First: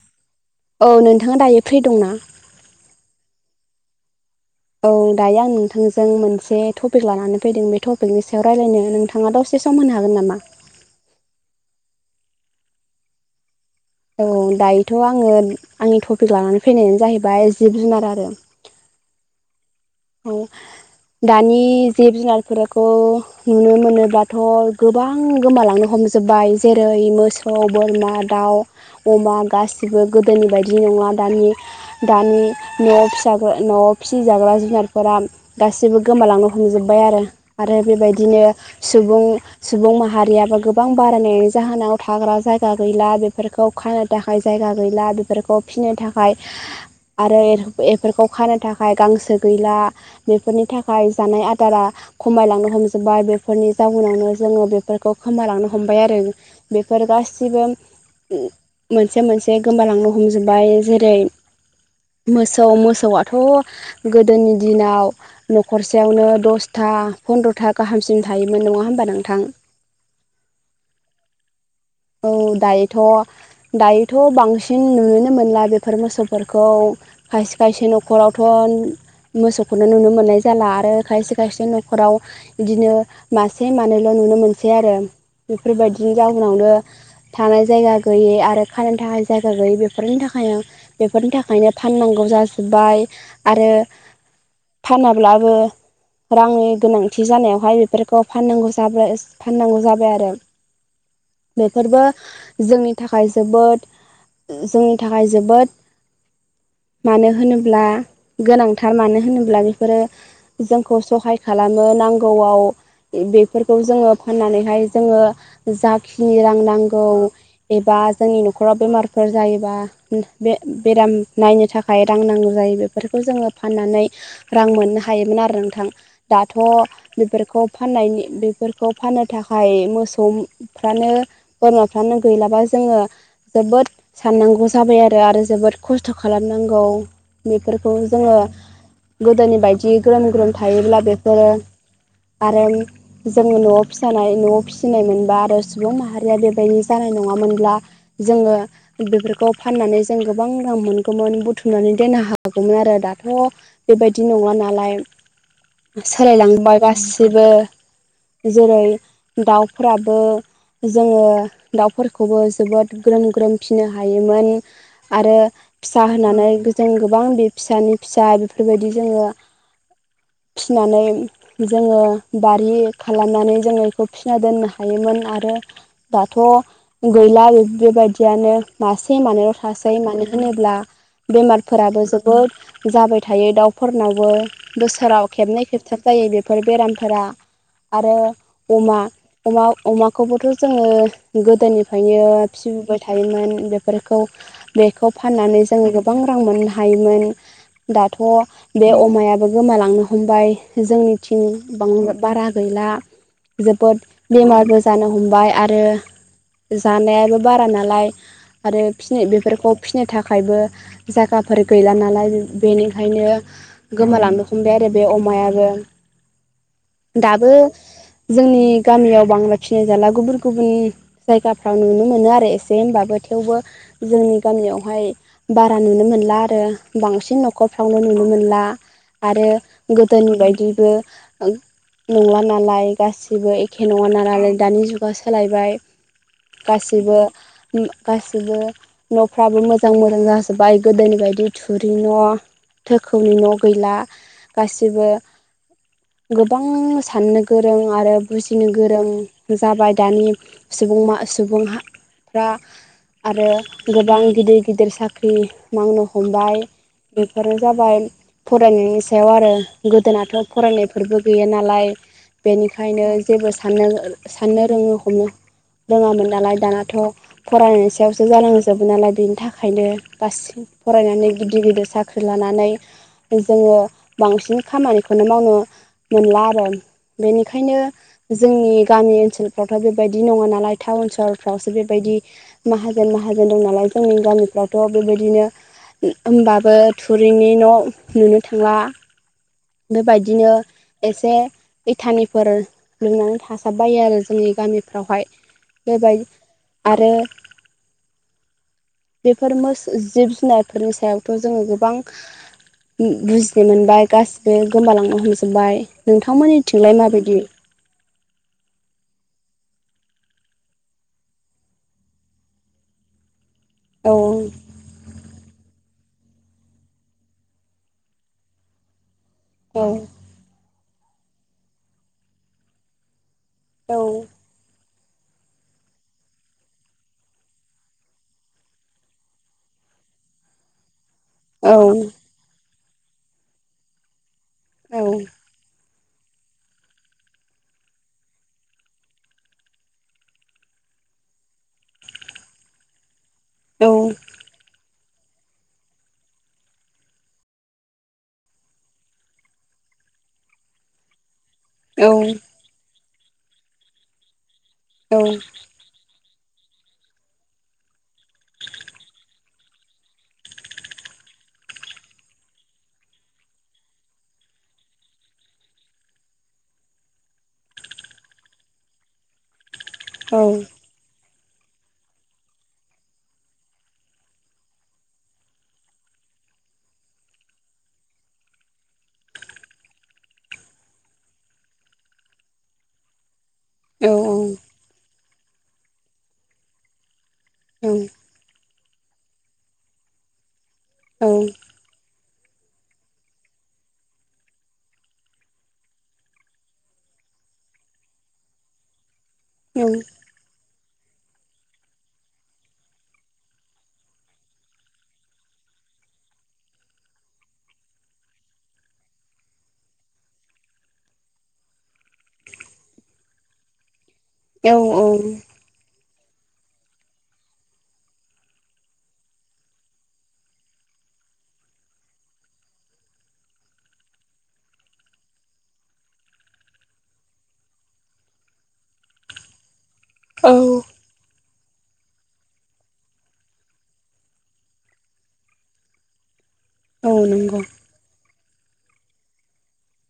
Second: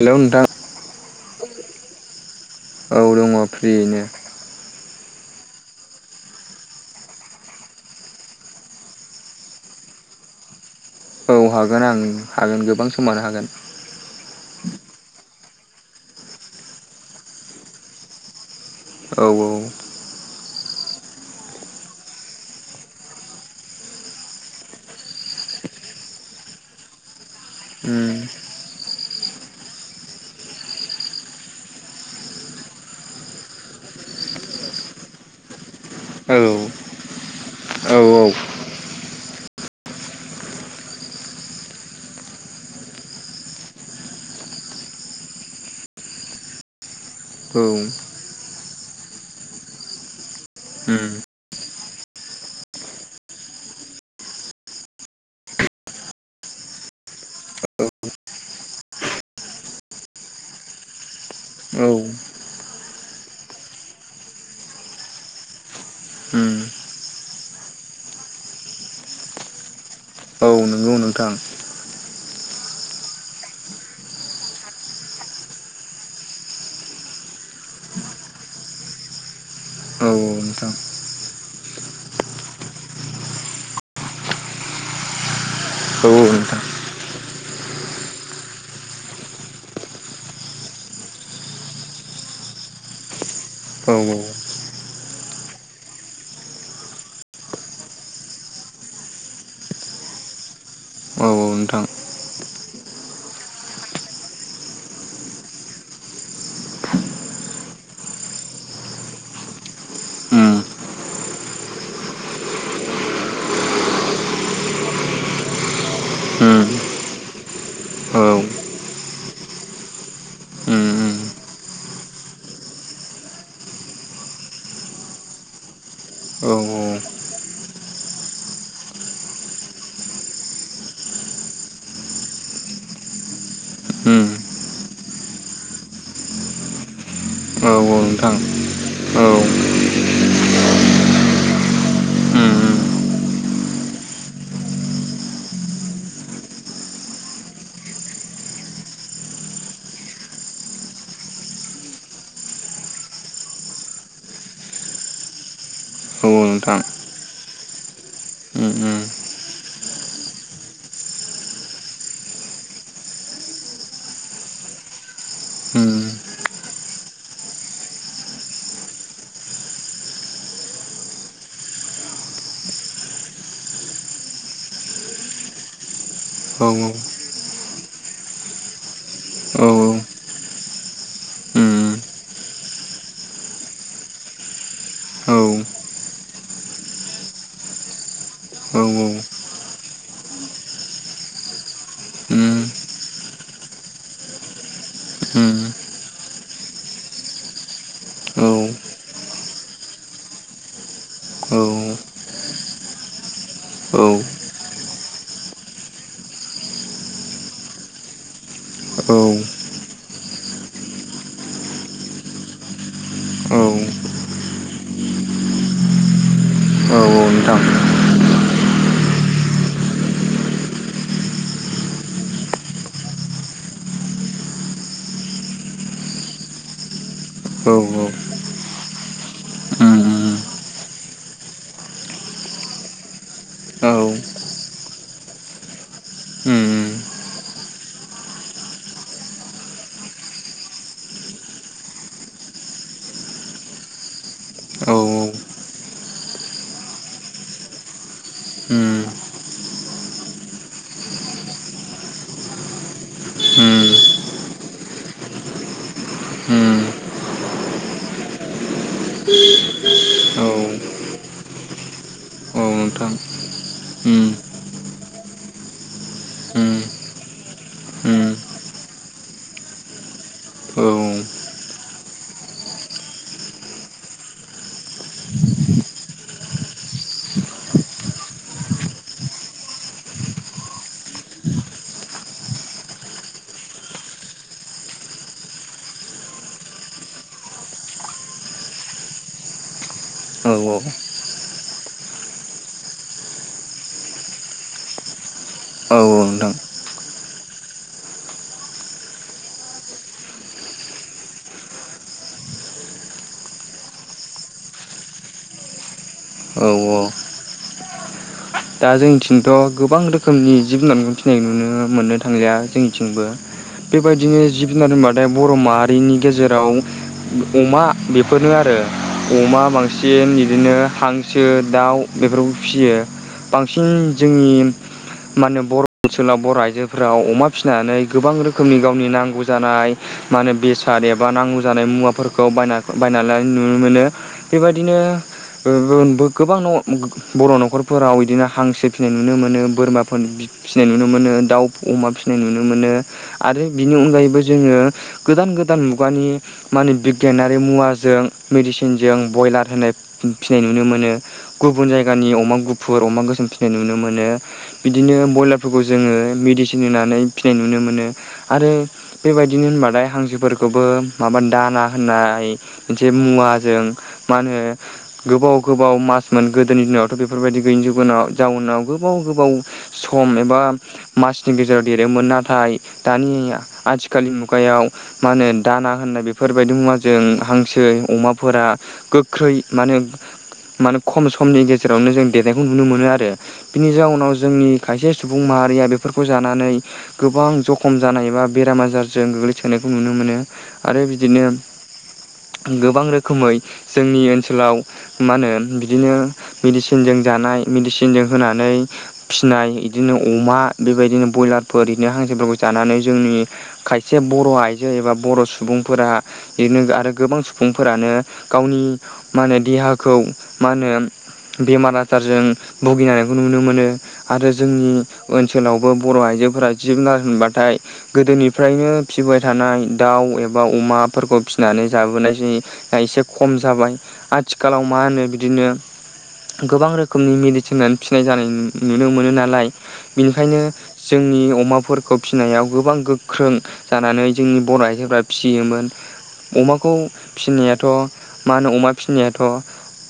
Hello नोंथां औ नोंथाङा दायो फ्रि दंना औ दङ फ्रियैनो औ दायो आं नोंथांजों मोनसे टपिक लानानै फैदों बे टपिकनि सायाव रायलायनो नोंथाङा दस से सम होनो हागोन नामा औ हागोन आं हागोन गोबां समानो हागोन औ दायोथ' आङो आंनि टपिक लानानै फैनायानो जाहैबाय जिब जुनार आरो औ औ औ दानि जिब जुनारफोरखौ नुनो मोनोब्लाथ गोबां गोमालांनो हमजोबबाय जेरै मोस सौ, बोरमा, उम दाउ, अमा गासिबो गोदोनि बायदि नङा दानि दानि न'आव फिसाबो न'आव फिसिजाग्रा जुनार फोरा गासैबो औ गोमालांनो हमजोबबायआरो आरो औ बेबायदिनो सुबुं सुबुं माहारियाबो गोबां बारायनायनि जाहोनाव थाग्रा जायगा गैला बेफोरखौ खानो थाखाय जायगा गैला बेफोरखौ फिनो थाखाय आरो एर एफोरखौ खानो थाखाय गांसो गैला बेफोरनि थाखाय उम जानाय आदारा खमायलांनो हमजोबबाय बेफोरनि जाउनावनो जोङो बेफोरखौ खमायलांनो हमबाय आरो बेफोर गासिबो मोनसे मोनसे गोमालांनो हमजोब्बाय जेरै औ मोसौ मोसौआथ' गोदोनि दिनाव न'खरसेयावनो उम दसथा फन्द्रथा गाहामसिम थायोमोन नङा होमबा नोंथां। औ नंगौ नोंथां। औ दायोथ' दायोथ' बांसिन नुनोनो मोनला बेफोर मोसौफोरखौ खायसे खायसे न'खरावथन मोसौखौनो औ नुनो मोननाय जाला नोंथां आरो खायसे खायसे न'खराव बिदिनो मासे मानैल' नुनो मोनसै आरो औ बेफोरबायदिनि औ नोंथां जाहोनावनो थानाय जायगा गैयि आरो खानो थाखाय जायगा गैयि बेफोरनि थाखायनो बेफोरनि थाखायनो फाननांगौ जाजोब्बाय आरो औ औ फानाब्लाबो रांनि गोनांथि जानायावहाय बेफोरखौ फाननांगौ जाबाय फाननांगौ जाबाय आरो औ नोंथां बेफोरबो जोंनि थाखाय जोबोद जोंनि थाखाय जोबोद मानो होनोब्ला गोनांथार मानो होनोब्ला बेफोरो उम जोंखौ सहाय खालामो नांगौआव बेफोरखौ जोङो फाननानैहाय जोङो जाखिनि रां उम नांगौ एबा औ जोंनि उम न'खराव बेमारफोर जायोबा बे उम बेराम नायनो थाखाय रां नांगौ जायो बे बेफोरखौ जोङो फाननानै रां मोननो हायोमोन आरो नोंथां। औ दाथ' बेफोरखौ फाननायनि बेफोरखौ फाननो थाखाय मोसौ फानो बोरमाफ्रानो गैलाबा जोङो जोबोद साननांगौ जाबाय आरो आरो जोबोद खस्थ' खालामनांगौ। औ उम औ बेफोरखौ नोंथां जोङो औ उम गोदोनि बायदि ग्रोम ग्रोम थायोब्ला बेफोरो उम आरो जोङो न'आव फिसानाय न'आव फिसिनाय मोनबा आरो सुबुं माहारिया बेबायदि जानाय नङामोनब्ला जोङो बेफोरखौ फाननानै जों गोबां रां मोनगौमोन बुथुमनानै दोननो हागौमोन आरो दाथ' बेबायदि नङा नालाय। औ सोलायलांबाय नोंथां गासिबो उम जेरै उम दाउफोराबो जोङो दाउफोरखौबो जोबोद ग्रोम ग्रोम फिसिनो हायोमोन। आरो उम फिसा होनानै जों गोबां बे फिसानि फिसा बेफोरबायदि जोङो फिनानै जोङो बारि खालामनानै जोङो बेखौ फिना दोननो हायोमोन आरो दाथ' औ उम गैला बेबायदियानो मासे मानैल' औ थासै मानो होनोब्ला बेमारफोराबो जोबोद जाबाय थायो दाउफोरनावबो बोसोराव खेबनै खेबथाब जायो बेफोर बेरामफोरा। आरो अमा औ अमा अमाखौबोथ' जोङो गोदोनिफ्रायनो उम फिबोबाय थायोमोन बेफोरखौ बेखौ उम फाननानै जोङो गोबां रां मोननो हायोमोन दाथ' औ बे अमायाबो गोमालांनो हमबाय जोंनि औ थं बां बारा गैला। जोबोद बेमारबो जानो हमबाय आरो जानायाबो बारा नालाय आरो औ फि बेफोरखौ फिसिनो थाखायबो जायगाफोर गैला नालाय बेनिखायनो औ गोमालांनो हमबाय आरो बे अमायाबो। औ दाबो नोंथां जोंनि गामियाव बांला फिसिनाय जाला गुबुन गुबुन जायगाफ्राव नुनो मोनो आरो एसे होनबाबो थेवबो जोंनि गामियावहाय बारा नुनो मोनला आरो बांसिन औ औ न'खरफ्रावनो नुनो मोनला। आरो गोदोनि नोंथां बायदिबो नङा नालाय गासिबो औ एखे नङा नालालाय दानि जुगा सोलायबाय। खासिबो खासिबो न'फ्राबो मोजां मोजां जाजोब्बाय गोदोनि बायदि थुरि न' थोखौनि न' गैला औ गासिबो गोबां साननो गोरों आरो बुजिनो नोंथां गोरों जाबाय। दानि सुबुं मा सुबुंफ्रा आरो गोबां गिदिर गिदिर साख्रि मावनो हमबाय। बेफोरो जाबाय फरायनायनि सायाव आरो गोदोनाथ' फरायनायफोरबो गैया नालाय। बेनिखायनो जेबो साननो साननो रोङो हमनो रोङामोन नालाय। दानाथ' औ फरायनाय सायावसो जानांजोबो नालाय बेनि थाखायनो गासिबो औ फरायनानै गिदिर गिदिर साख्रि लानानै जोङो बांसिन खामानिखौनो मावनो मोनला आरो बेनिखायनो जोंनि गामि ओनसोल फावथ' बेबायदि नङा नालाय टाउन सहरफ्रावसो बेबायदि माहाजोन माहाजोन दं नालाय जोंनि गामिफ्रावथ' बेबायदिनो होनोमबाबो थुरिनि न' नुनो थांला। बेबायदिनो एसे इथानिफोर लुनानै थासाब बायो आरो जोंनि गामिफ्रावहाय बेबायदि आरो बेफोरो जिब जुनारफोरनि सायावथ' जोङो गोबां बुजिनो मोनबाय गासिबो गोमालांनो हमजोबबाय। नोंथांमोननिथिंलाय माबायदि दा जोंनिथिंथ' गोबां रोखोमनि जिब जुनारखौ फिसिनाय नुनो मोननो थांलिया जोंनिथिंबो। औ बेबायदिनो जिब जुनार मादथाय बर' माहारिनि गेजेराव अमा बेफोरनो आरो। अमा औ बांसिन बिदिनो हांसो दाउ बेफोरखौ फिसियो। औ बांसिन जोंनि [inaudible] मान होने बर' ओनसोलाव बर' आइजोफोराव अमा फिसिनानै गोबां रोखोमनि गावनि नांगौ जानाय मा होनो बेसाद एबा नांगौ औ जानाय मुवाफोरखौ बायना बायनानै नुनो मोनो। बेबायदिनो औ गोबां बर' न'खरफोराव बिदिनो हांसो फिसिनाय नुनो मोनो बोरमाफोर फिसिनाय नुनो मोनो दाउ अमा फिसिनाय नुनो मोनो। आरो औ बिनि अनगायैबो जोङो गोदान गोदान मुगानि माने बिगियानारि मुवाजों मेडिसिनजों बयलार होनाय फिनाय नुनो मोनो। गुबुन औ जायगानि अमा गुफुर अमा गोसोम फिसिनाय नुनो मोनो बिदिनो औ ब्रयलार फोरखौ जोङो मिदिसिन होननानै फिनाय नुनो मोन आरो बेबाय दिनो होनबाथाय हांसोफोरखौबो माबा दाना होननाय मोनसे मुवाजों मा होनो गोबाव गोबाव मासमोन गोदोनि दिनावथ' बेफोरबायदि गैयिनि जुगुनाव जाउनाव गोबाव गोबाव सम एबा मासनि गेजेराव देरोमोन। नाथाय दानि आथिखालनि मुगायाव मा होनो दाना होननाय बेफोरबायदि मुवा जों हांसो अमाफोरा गोख्रै माने माने खम समनि गेजेरावनो जों देनायखौ नुनो मोनो आरो बिनि जाउनाव जोंनि खायसे सुबुं माहारिया बेफोरखौ जानानै गोबां जखम औ जानाय एबा बेराम आजारजों गोग्लैसोनायखौ नुनो मोनो। आरो बिदिनो गोबां रोखोमै जोंनि ओनसोलाव मा होनो बिदिनो मेडिसिन मेसिनजों जानाय मेडिसिनजों होनानै फिनाय औ औ बिदिनो अमा बेबायदिनो बयलारफोर बिदिनो हांसोफोरखौ जानानै जोंनि खायसे बर' आइजो एबा बर' सुबुंफोरा बिदिनो आरो गोबां सुबुंफोरानो गावनि मा होनो देहाखौ मा होनो बेमार आजारजों भुगिनायखौ नुनो मोनो आरो औ जोंनि ओनसोल ओनसोलावबो बर' आइजोफोरा जि जुनार होनबाथाय गोदोनिफ्रायनो फिसिबाय थानाय दाउ एबा अमाफोरखौ फिसिनानै जाबोनायसै। दा एसे खम जाबाय। आथिखालाव मा होनो बिदिनो गोबां रोखोमनि मेडिसिन होननानै फिनाय जानाय नुनो मोनो नालाय। बिनिखायनो औ जोंनि अमाफोर खौ फिसिनायाव गोबां गोख्रों जानानै जोंनि बर' आइजोफोरा फिसियोमोन। अमाखौ नंगौ फिनायाथ' मा होनो अमा फिनायाथ'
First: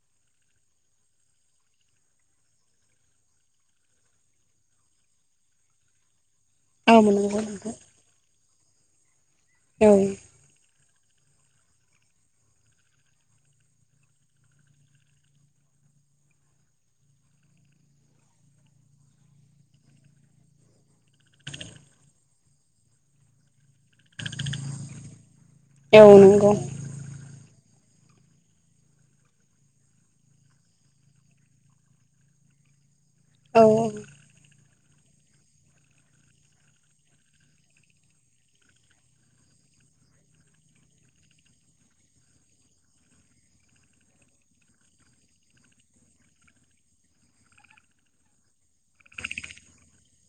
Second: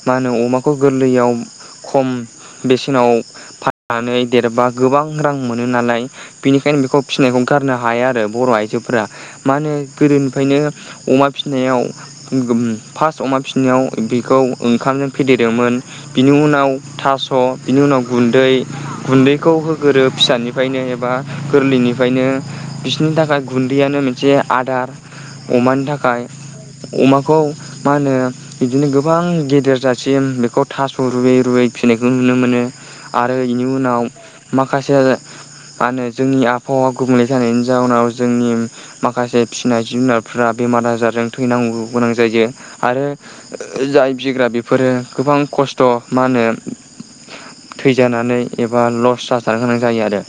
मा होनो अमाखौ गोरलैयाव खम बेसेनाव फाननानै देरबा गोबां रां मोनो नालाय। बेनिखायनो औ बेखौ नंगौ फिसिनायखौ नोंथां गारनो हाया आरो बर' आइजोफोरा। मा होनो औ गोदोनिफ्रायनो अमा फिसिनायाव फार्स्ट अमा फिनायाव बेखौ ओंखामजों फेदेरदोंमोन। बिनि उनाव थास' बिनि उनाव गुन्दै गुन्दैखौ होगोरो फिसानि निफ्रायनो एबा गोरलैनिफ्रायनो बिसनि थाखाय गुन्दैयानो मोनसे आदार अमानि औ थाखाय नंगौ अमाखौ मा होनो? बिदिनो गोबां गेदेर जासिम बेखौ थास' रुयै रुयै फिसिनायखौ नुनो मोनो, आरो औ बेनि उनाव माखासे मा होनो जोंनि आबहावा गुबुंले थानायनि जाउनाव जोंनि माखासे फिनाय जुनारफ बेमार आजारजों थैनांगौ गोनां जायो आरो। जाय बिग्रा बेफोरो गोबां खस्थ' मा होनो? थैजानानै एबा लस जाजानो गोनां जायो आरो।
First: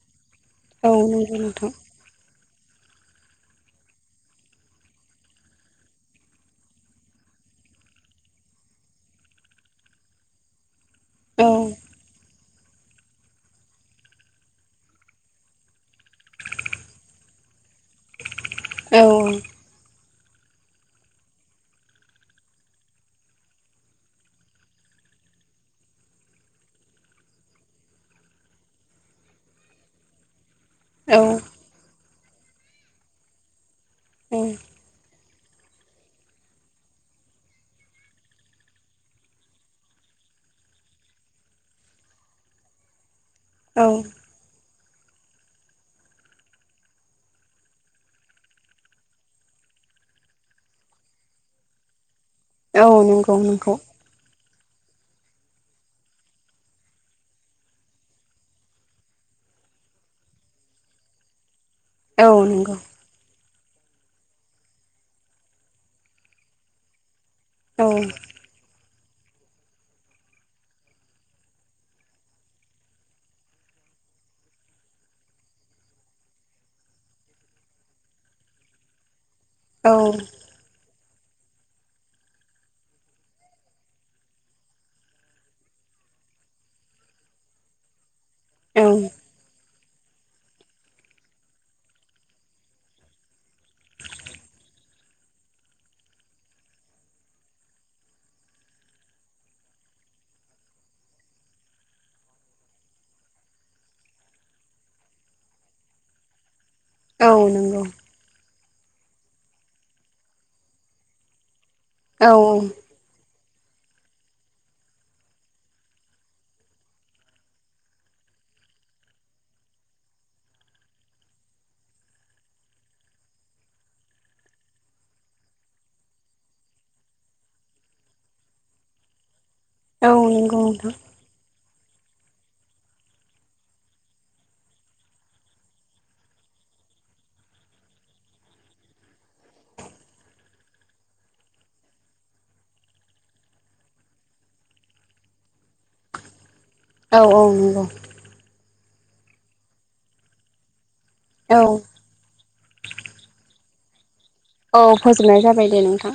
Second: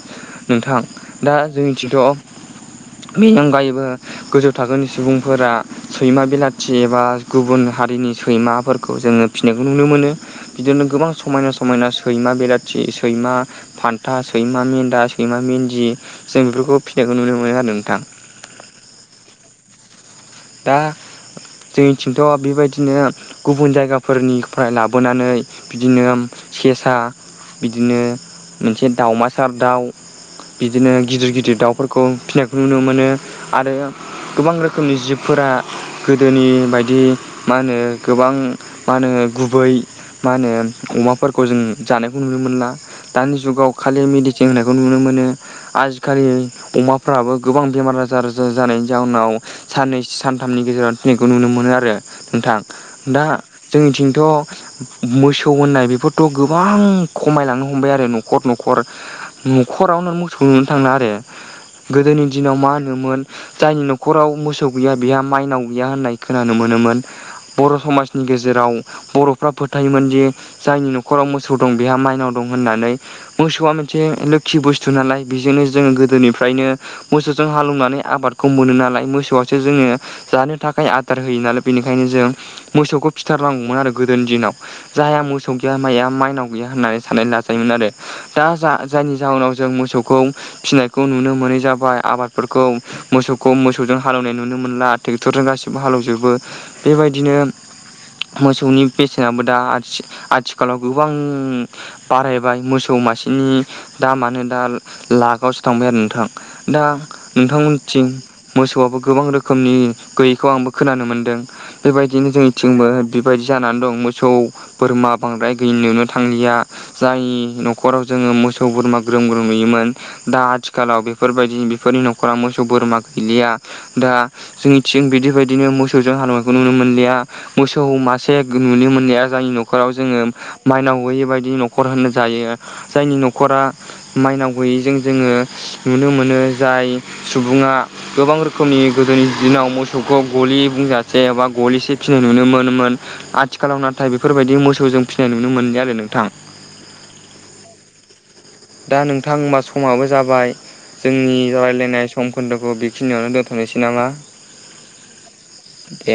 नोंथां औ दा नंगौ नोंथां जोंनिथिंथ' [inaudible] बेनि अगायैबो गोजौ थाखोनि सुबुंफोरा। सैमा बिलाथि एबा गुबुन हारिनि सैमाफोरखौ जोङो फिसिनायखौ नुनो मोनो। बिदिनो गोबां औ समायना समायना। सैमा बेलाथि सैमा फान्था सैमा मेन्दा सैमा मेन्दि जों बेफोरखौ फिनायखौ नुनो मोनो आरो नोंथां। औ। दा जोंनिथिंथ' बेबायदिनो। गुबुन जायगाफोरनिफ्राय लाबोनानै बिदिनो सेसा बिदिनो मोनसे दावमासार दाउ। बिदिनो औ गिदिर गिदिर दाउफोरखौ फिसिनायखौ नुनो मोनो आरो गोबां रोखोम। रोखोमनि जिब फोरा गोदोनि बायदि मा होनो गोबां मा होनो गुबै मा होनो अमाफोरखौ जों जानायखौ नुनो मोनला दानि जुगाव औ खालि मिडिसिन होनायखौ नुनो मोनो। आजि खालि अमाफ्राबो गोबां बेमार आजार आजार जानायनि जाहोनाव साननैसो सानथामनि गेजेराव थैनायखौ नुनो मोनो आरो नोंथां औ दा नंगौ नंगौ जोंनिथिंथ'। मोसौ होननाय बेफोरथ' गोबां खमायलांनो हमबाय आरो न'खर न'खर। न'खरावनो मोसौखौनो नुनो थांला आरो। गोदोनि औ दिनाव मा नंगौ होनोमोन जायनि न'राव मोसौ गैया माइनाव गैया होननाय खोनानो मोनोमोन बर' औ समनि गेजेराव जेराव बर'फ्रा फोथायोमोनदि जायनि न'खराव मोसौ दं बेहा माइनाव दं होननानै। मोसौआ मोनसे लोखि बुस्थु नालाय बेजोंनो जोंङो गोदोनिफ्रायनो मोसौजों हालौवनानै आबादखौ मोनो नालाय मोसौआसो जोङो औ जानो थाखाय। आदार होयो नालाय बेनिखायनो जों मोसौखौ फिथारनांगौमोन आरो गोदोनि दिनाव। जायहा मोसौ गैया माइया माइनाव गैया होननानै साननानै लाजायोमोन आरो। दा जा जायनि जाहोनाव जों मोसौखौ फिसिनाय खौ नुनो मोनै जाबाय आबादफोरखौ मोसौ मोसौ हालेवनाय नुनो मोनला ट्रेक्टरजों गासिबो हालेवजोबो बेबायदिनो। मोसौनि बेसेनाबो दा आथिखालाव गोबां। बारायबाय मोसौ मासेनि दा मानो दा लाखआवसो थांबाय आरो नोंथां दा। औ नंगौ नोंथांमोनथिं मोसौआबो गोबां रोखोमनि गैयैखौ आंबो खोनानो मोनदों। औ बेबायदिनो जोंनिथिंबो। बेबायदि जानानै दं मोसौ बोरमा बांद्राय गैयि नुनो थांलिया। जाय न'खराव जोङो मोसौ बोरमा ग्रोम ग्रोम नुयोमोन। दा आथिखालाव बेफोरबायदि बेफोरनि न'खरा मोसौ बोरमा गैलिया दा। जोंनिथिं बिदिबायदिनो मोसौजों हालेवनायखौ नुनो मोनलिया। मोसौ मासे नुनो मोननाया जोंनि न'खराव जोङो नंगौ नोंथां माइनाव गैयै बायदि नखर' न'खर होनजायो जायनि न'खरा। माइनाव गैयैजों जोङो नुनो मोनो जाय सुबुङा गोबां रोखोम समनि गोदोनि दिनाव मोसौखौ गलि बुंजासे एबा गलिसे फिनाय नुनो मोनोमोन। आथिखालाव नाथाय बेफोर बायदि मोसौ जों फिनाय नुनो मोनलिया आरो नोंथां। औ औ नंगौ। दा नोंथां समाबो जाबाय जोंनि औ राय्लायनाय सम सम खोन्दोखौ बेखिनियावनो दोन्थ'नोसै नामा। औ फोजोबनाय जाबाय दे नोंथां।